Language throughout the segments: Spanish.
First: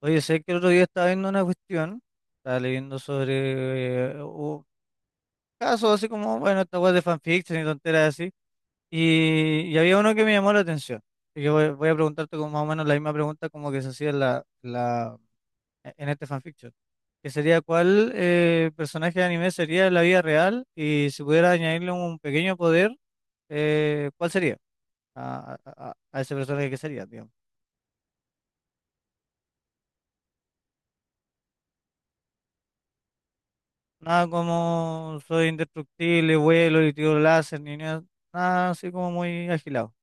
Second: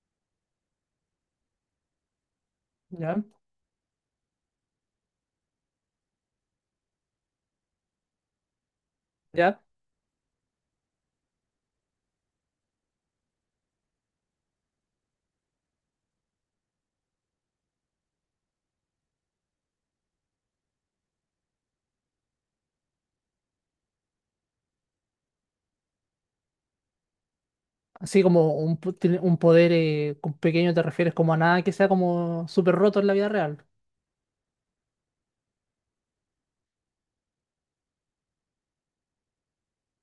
Oye, sé que el otro día estaba viendo una cuestión, estaba leyendo ¿Ya? sobre casos así como, bueno, esta web de fanfiction y tonteras así, ¿Ya? y había uno que me llamó la atención. Así que voy a preguntarte como más o menos la misma pregunta como que se hacía en, la- e, en este fanfiction, que sería cuál personaje de anime sería en la vida real y si pudiera añadirle un pequeño poder, ¿cuál sería a ese personaje que sería, digamos? Así como un, po- tiene un poder, con pequeño te refieres como a nada que sea como súper roto en la vida real. Nada como soy indestructible, vuelo y tiro láser, ni nada, nada así como muy agilado.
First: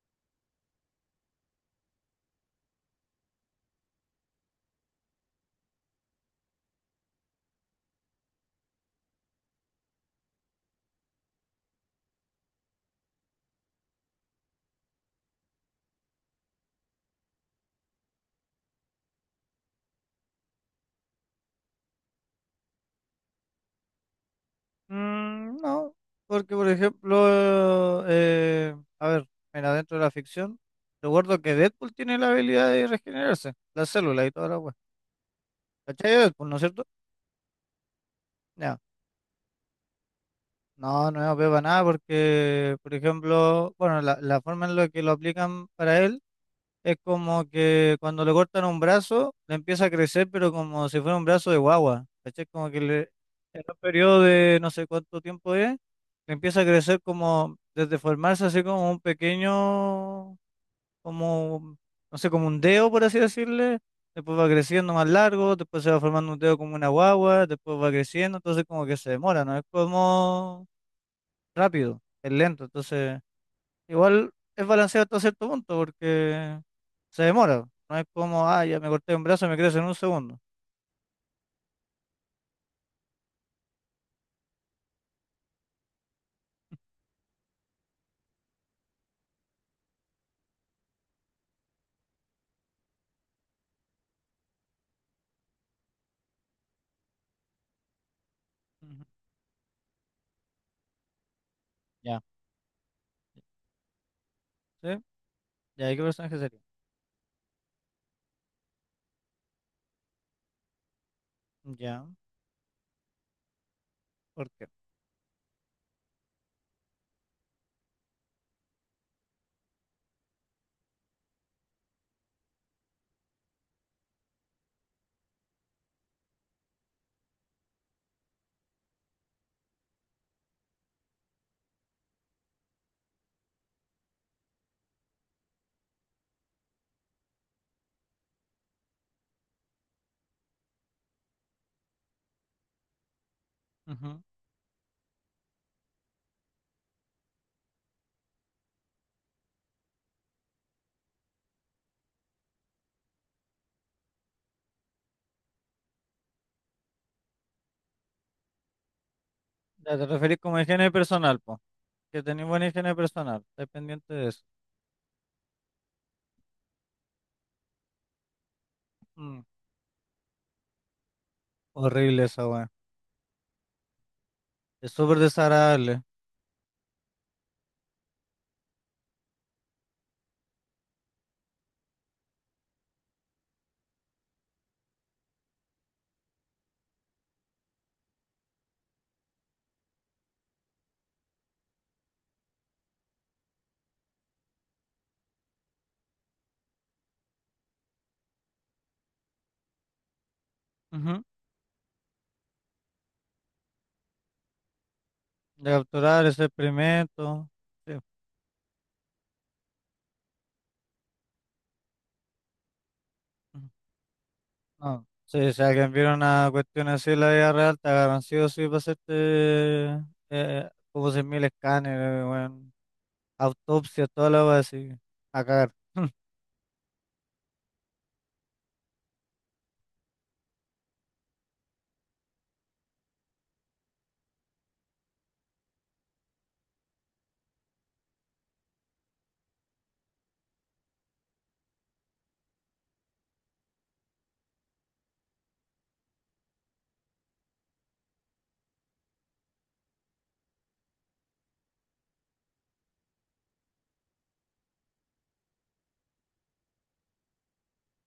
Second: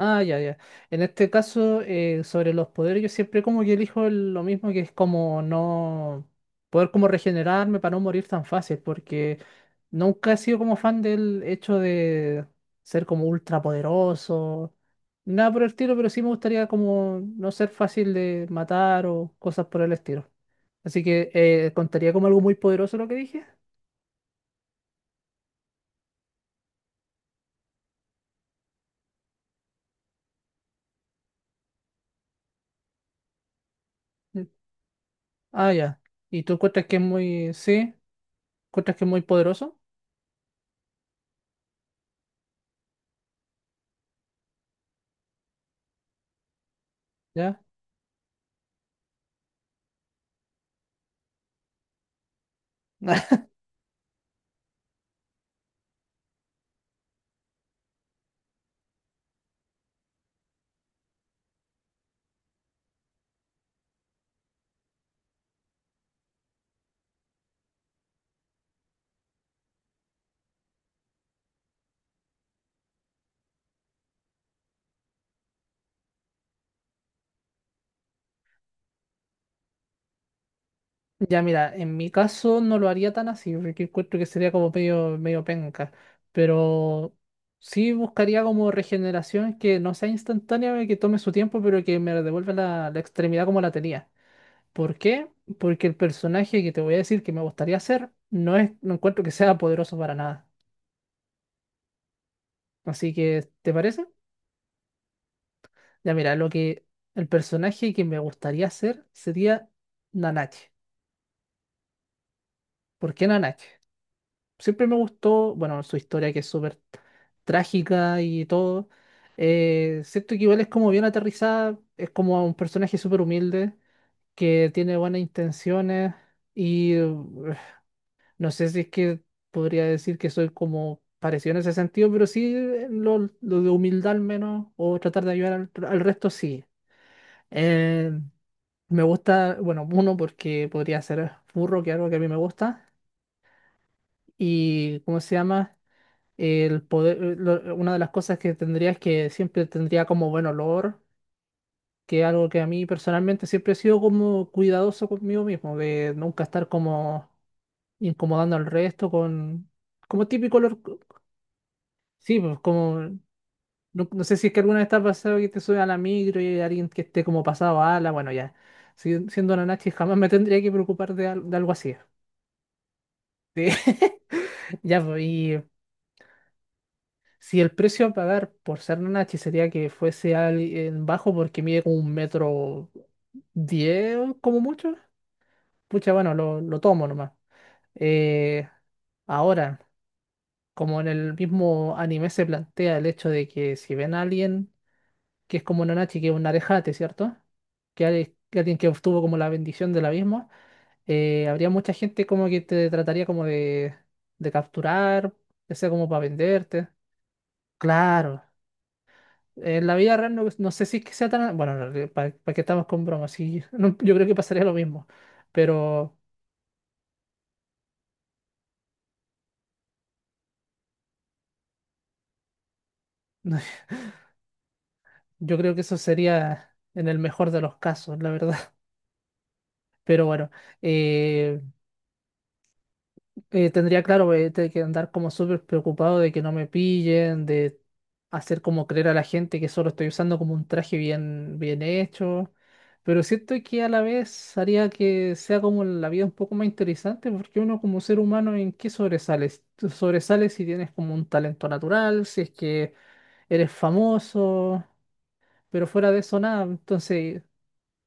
Ah, ya, ya. En este caso, sobre los poderes, yo siempre como que elijo el- lo mismo, que es como no poder como regenerarme para no morir tan fácil, porque nunca he sido como fan del hecho de ser como ultra poderoso, nada por el estilo, pero sí me gustaría como no ser fácil de matar o cosas por el estilo. Así que contaría como algo muy poderoso lo que dije. No, porque por ejemplo, a ver, mira, dentro de la ficción, recuerdo que Deadpool tiene la habilidad de regenerarse, las células y toda Mm. la wea. Ah, ya. ¿Cachai? De ¿Y Deadpool, tú ¿no es cierto? encuentras que es muy, sí? Ya. ¿Encuentras que es muy poderoso? No, no es OP para nada porque, por ejemplo, bueno, la forma en la que lo aplican para él es como ¿Ya? que cuando le cortan un brazo, le empieza a crecer, pero como si fuera un brazo de guagua. ¿Cachai? Como que le, en un periodo de no sé cuánto tiempo es, le empieza a crecer como, desde formarse así como un pequeño, como, no sé, como un dedo, por así decirle. Después va creciendo más largo, después se va formando un dedo como una guagua, después va creciendo, entonces como que se demora, ¿no? Es como rápido, es lento. Entonces, igual es balanceado hasta cierto punto, porque se demora. No es como, ah, ya me corté un brazo, y me crece en un segundo. Ya mira, en mi caso no lo haría tan así, porque encuentro que sería como medio penca, pero sí buscaría como regeneración que no sea instantánea, que tome su tiempo, pero que me devuelva la extremidad como la tenía. ¿Por qué? Porque el personaje que te voy a decir que me gustaría hacer no es, no Ujú. encuentro que sea poderoso para nada. Ya. Así que, ¿te parece? ¿Sí? Ya, ¿y ahí qué Ya mira, personaje lo sería? que el personaje que me gustaría hacer sería Nanache. Ya, ¿Por qué Nanache? ¿por qué? Siempre me gustó, bueno, su historia, que es súper trágica y todo. Siento que igual es como bien aterrizada, es como un personaje súper humilde, que tiene buenas intenciones y no sé si es que podría decir que soy como parecido en ese sentido, pero sí, lo de humildad al menos, o tratar de ayudar al, al resto, sí. Eh, Me gusta, bueno, uno porque podría ser burro, que es algo que a mí me gusta, Ujú. y ¿cómo se llama? El poder, lo- una de las cosas que tendría es que siempre tendría como buen olor, que es algo que a mí personalmente siempre he sido como cuidadoso conmigo mismo, de nunca estar como incomodando al resto con, Ya te como referís como típico a olor, higiene co- personal, po. Que sí, tenés pues buena higiene como, personal. Estás no, pendiente no de sé eso. si es que alguna vez te ha pasado que te sube a la micro y hay alguien que esté como pasado a ala, bueno, ya, si- Mm. siendo una nachi jamás me tendría que preocupar de, al- de algo así. Horrible esa weá. Sí. Es Ya, súper pues, y desagradable. si el precio a pagar por ser Nanachi sería que fuese alguien bajo porque mide como un metro diez, como mucho, pucha, bueno, lo tomo nomás. Eh, Ahora, como en el mismo anime se plantea el hecho de que si ven a alguien que es como Nanachi, que es un arejate, ¿cierto? Que, ale- que alguien que obtuvo como la bendición del abismo, Ujú. Habría mucha gente como que te trataría como de capturar, De ya sea como para capturar ese venderte. experimento. Sí, Claro. En la vida real no, no sé si es que sea tan... Bueno, para, que estamos con bromas, sí, ujú. no, yo creo que pasaría lo No. mismo, Sí, si alguien viera pero una cuestión así en la vida real, te agarran sí o sí para hacerte como 100.000 escáneres, weón, autopsia, toda la va así, a yo cagar. creo que eso sería en el mejor de los casos, la verdad. Pero bueno, eh, tendría claro, te- que andar como súper preocupado de que no me pillen, de hacer como creer a la gente que solo estoy usando como un traje bien, bien hecho. Pero siento que a la vez haría que sea como la vida un poco más interesante, porque uno como ser humano, ¿en qué sobresales? Tú sobresales si tienes como un talento natural, si es que eres famoso, pero fuera de eso nada. Entonces,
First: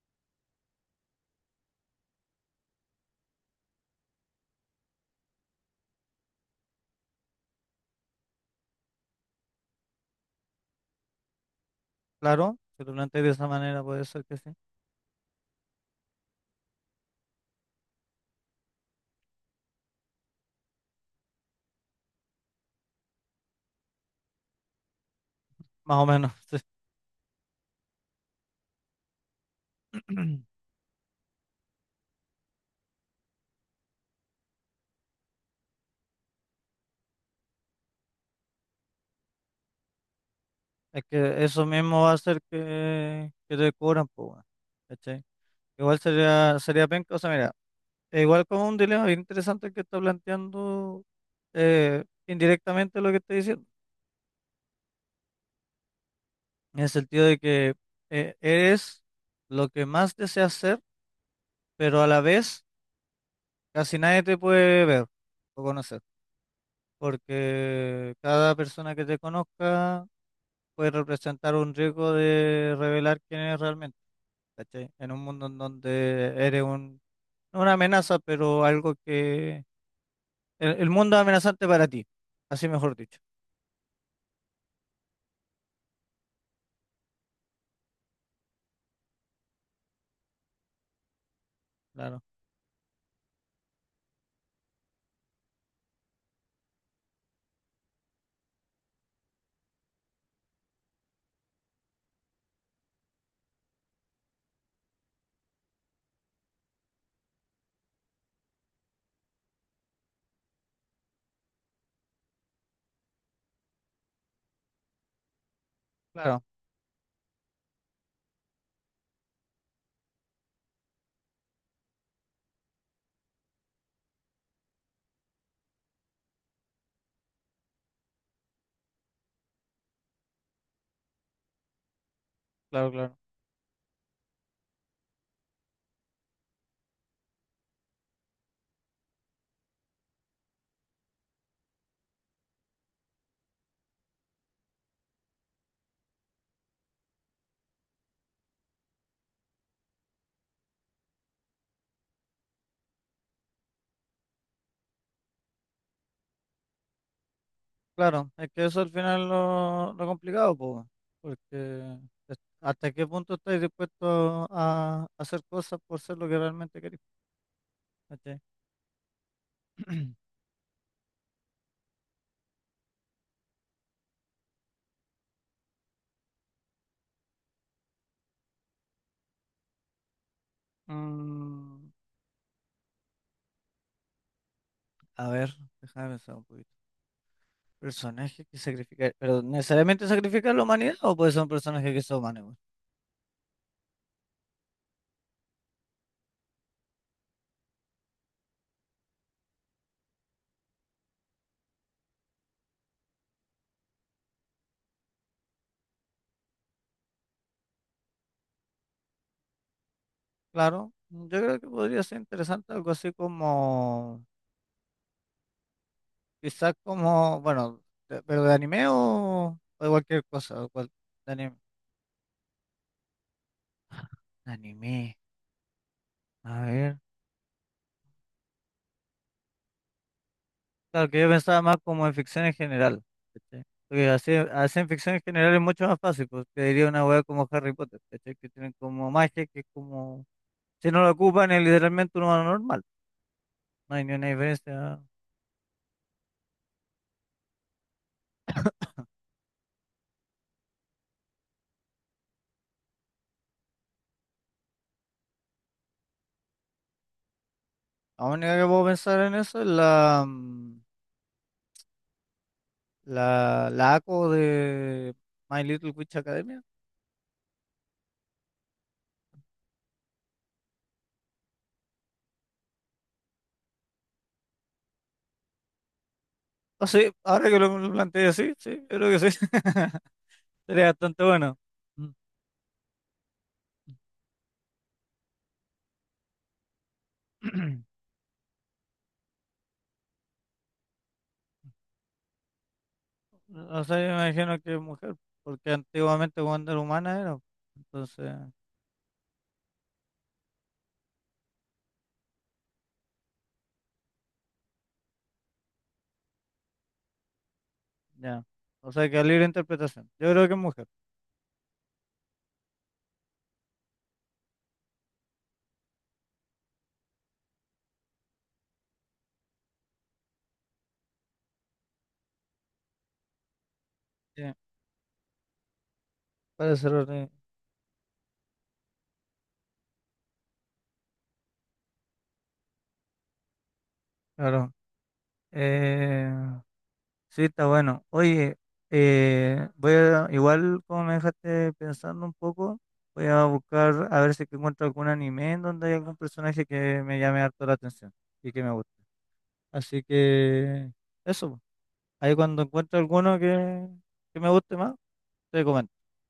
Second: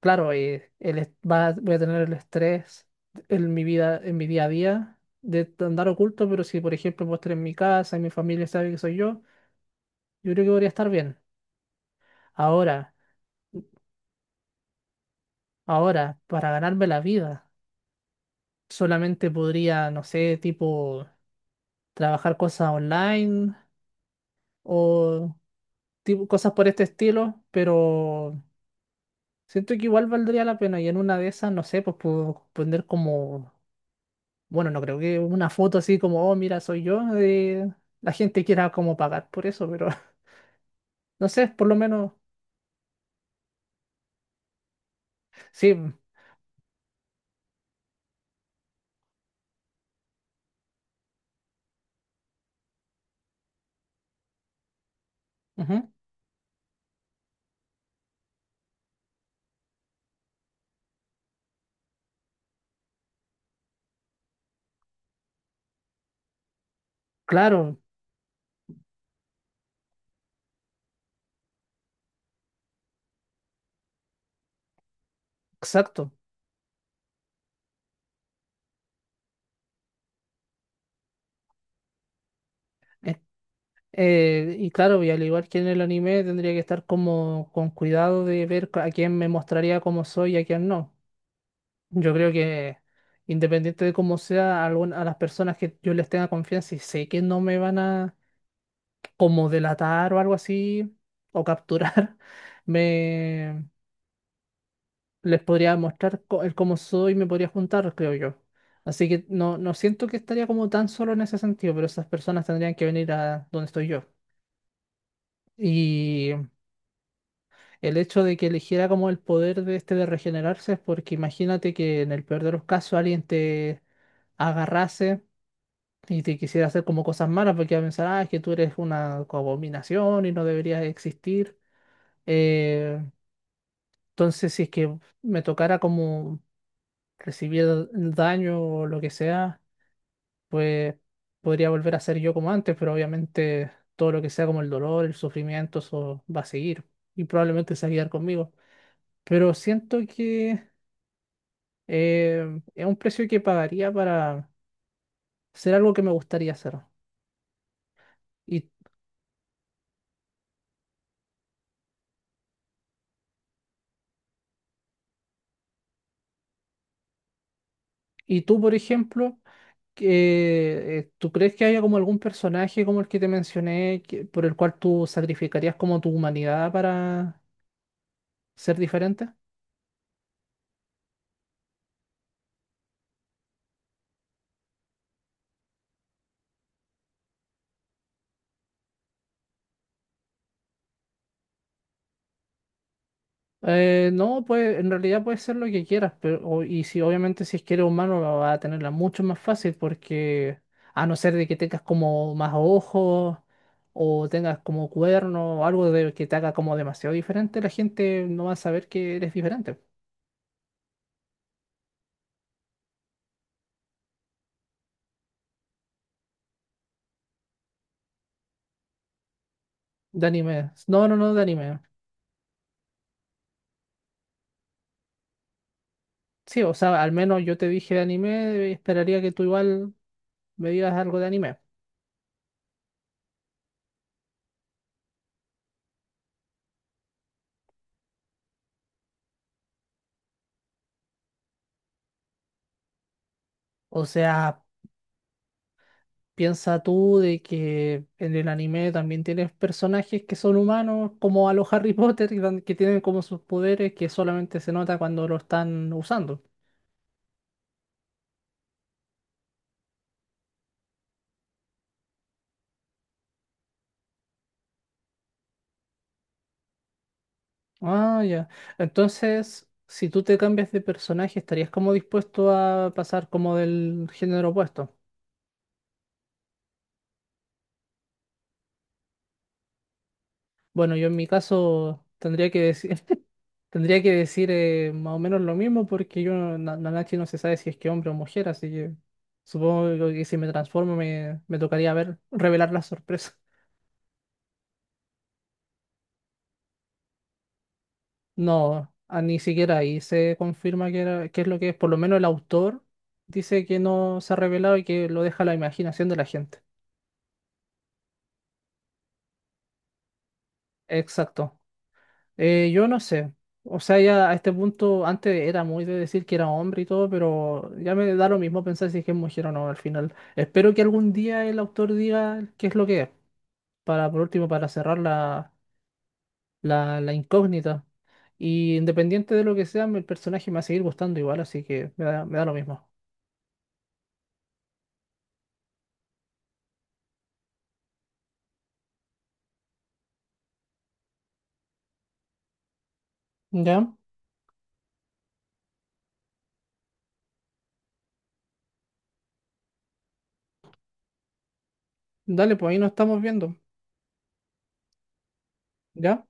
claro, el est- va- voy a tener el estrés en mi vida, en mi día a día de andar oculto, pero si por ejemplo puedo estar en mi casa y mi familia sabe que soy yo, yo creo que podría estar bien. Claro, si lo Ahora, planteas de esa manera, puede ser que sí. Ahora, para ganarme la vida, solamente podría, no sé, tipo trabajar cosas online o Más o tipo menos, cosas sí. por este estilo, pero siento que igual valdría la pena y en una de esas, no sé, pues puedo poner como bueno, no creo que una foto así como, oh, mira, soy yo, la gente quiera como pagar por eso, pero Es no que sé, eso por lo mismo va menos, a hacer que te cobran, pues, weón, ¿cachai? sí, Igual sería penca, o sea, mira, es igual como un dilema bien interesante que está planteando indirectamente lo que estoy diciendo, ujú, en el sentido de que eres lo que más deseas ser, pero a la vez casi nadie te puede ver o conocer. claro, Porque cada persona que te conozca puede representar un riesgo de revelar quién eres realmente, ¿cachai? En un mundo en exacto. donde eres un, no una amenaza, pero algo que... El mundo es amenazante para ti, así mejor dicho. Eh, y claro, y al igual que en el anime, tendría que estar como con cuidado de ver a quién me mostraría cómo soy y a quién no. Yo Claro. creo que independiente de cómo sea, algún- a las personas que yo les tenga confianza y sé que no me van a como delatar o algo así, o capturar, me... les podría mostrar co- el cómo soy, me podría juntar, creo yo. Así que no, no siento que estaría como tan solo en ese sentido, pero esas personas tendrían que venir a donde estoy yo. Y Claro. el hecho de que eligiera como el poder de este de regenerarse es porque imagínate que en el peor de los casos alguien te agarrase y te quisiera hacer como cosas malas porque iba a pensar, ah, es que tú eres una abominación y no deberías existir. Claro, claro, Eh, claro. entonces, si es que me tocara como recibir daño o lo que sea, pues podría volver a ser yo como antes, pero obviamente todo lo que sea como el dolor, el sufrimiento, eso va a seguir y probablemente se va a quedar conmigo. Pero siento que es un precio que pagaría para hacer algo que me gustaría hacer. Claro, es que Y, eso al final lo complicado, po, porque hasta qué punto estás dispuesto a hacer cosas por ser lo que realmente querés, ¿cachai? y tú, por ejemplo, que, ¿tú crees que haya como algún personaje como el que te mencioné que- por el cual tú sacrificarías como tu humanidad para ser diferente? Mm, a ver, déjame pensar un poquito. Personaje que sacrifica, pero ¿necesariamente sacrifica la humanidad o puede ser un personaje que sea humano? No, pues en realidad puede ser lo que quieras, pero o- y si obviamente si es que eres humano va a tenerla mucho más fácil porque a no ser de que tengas como más ojos o tengas como cuerno o algo de que te haga como demasiado diferente, la gente no va a saber que eres diferente. Claro, yo creo que podría ser interesante algo así como, quizás como, bueno, pero de anime o de cualquier De cosa, anime. No, no, de no, de anime. anime. De anime, a Sí, o ver. sea, al menos yo te dije de anime, esperaría que tú igual me digas Claro, algo que de yo anime. pensaba más como en ficción en general. ¿Cachai? Porque así en ficción en general es mucho más fácil, porque diría una hueá como Harry Potter, ¿cachai? Que tienen como magia, que es como... Si no la ocupan es literalmente un humano normal. No hay O ni una sea, diferencia. piensa tú de que en el anime también tienes personajes que son humanos, como a los Harry Potter, que tan- que tienen como sus poderes que solamente se nota cuando lo están usando. La única que puedo pensar en eso es la, mm, la ACO de My Little Witch Academia. Ah, ya. Entonces, si tú te cambias de personaje, ¿estarías como dispuesto a pasar como del género opuesto? Ah, sí, ahora que lo planteé así, sí, yo creo que sí. Sería Bueno, yo en bastante mi bueno. caso Mm. tendría que decir, tendría que decir, más o menos lo mismo porque yo, no, Na- Nanachi no se sabe si es que hombre o mujer, así que supongo que si me transformo me, me tocaría ver, revelar la sorpresa. O sea, yo me imagino que es mujer, porque antiguamente cuando era humana era. Entonces, No, ah, ni siquiera ahí se confirma que era, qué es lo que es. Por lo menos el autor dice que no se ha revelado y que lo deja a la imaginación de la gente. ya. O sea, que a libre interpretación. Yo creo que es mujer. Exacto. Yo no sé. O sea, ya a este punto, antes era muy de decir que era hombre y todo, pero ya me da lo mismo pensar si es que es mujer o no al final. Espero que algún día el autor diga qué es lo que es, para por Sí, último, para cerrar parece la, la raro, incógnita. Y independiente de lo que sea, el personaje me va a seguir gustando igual, así que me da lo mismo. claro. Eh, Sí, está bueno. Oye, igual como me dejaste pensando un poco, voy a ¿Ya? buscar a ver si que encuentro algún anime en donde hay algún personaje que me llame harto la atención y que me guste. Así que eso, po. Ahí Dale, cuando pues ahí nos encuentro estamos alguno viendo. que me guste más, te comento. ¿Ya?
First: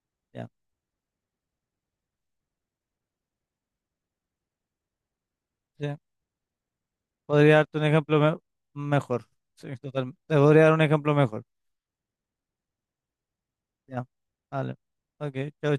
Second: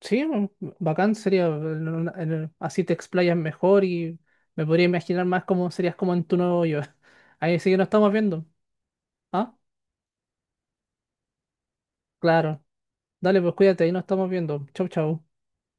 Sí, Ya, un- bacán sería, en una- en el- así te explayas mejor y me podría imaginar más cómo serías sí. como en tu nuevo yo. Podría Ahí sí que darte un nos estamos ejemplo viendo. mejor. Ah, Sí, totalmente. Te podría dar un ejemplo mejor. claro. Dale, pues cuídate, ahí nos Ya, estamos viendo. vale. Chau, chau. Ok, chao, chao.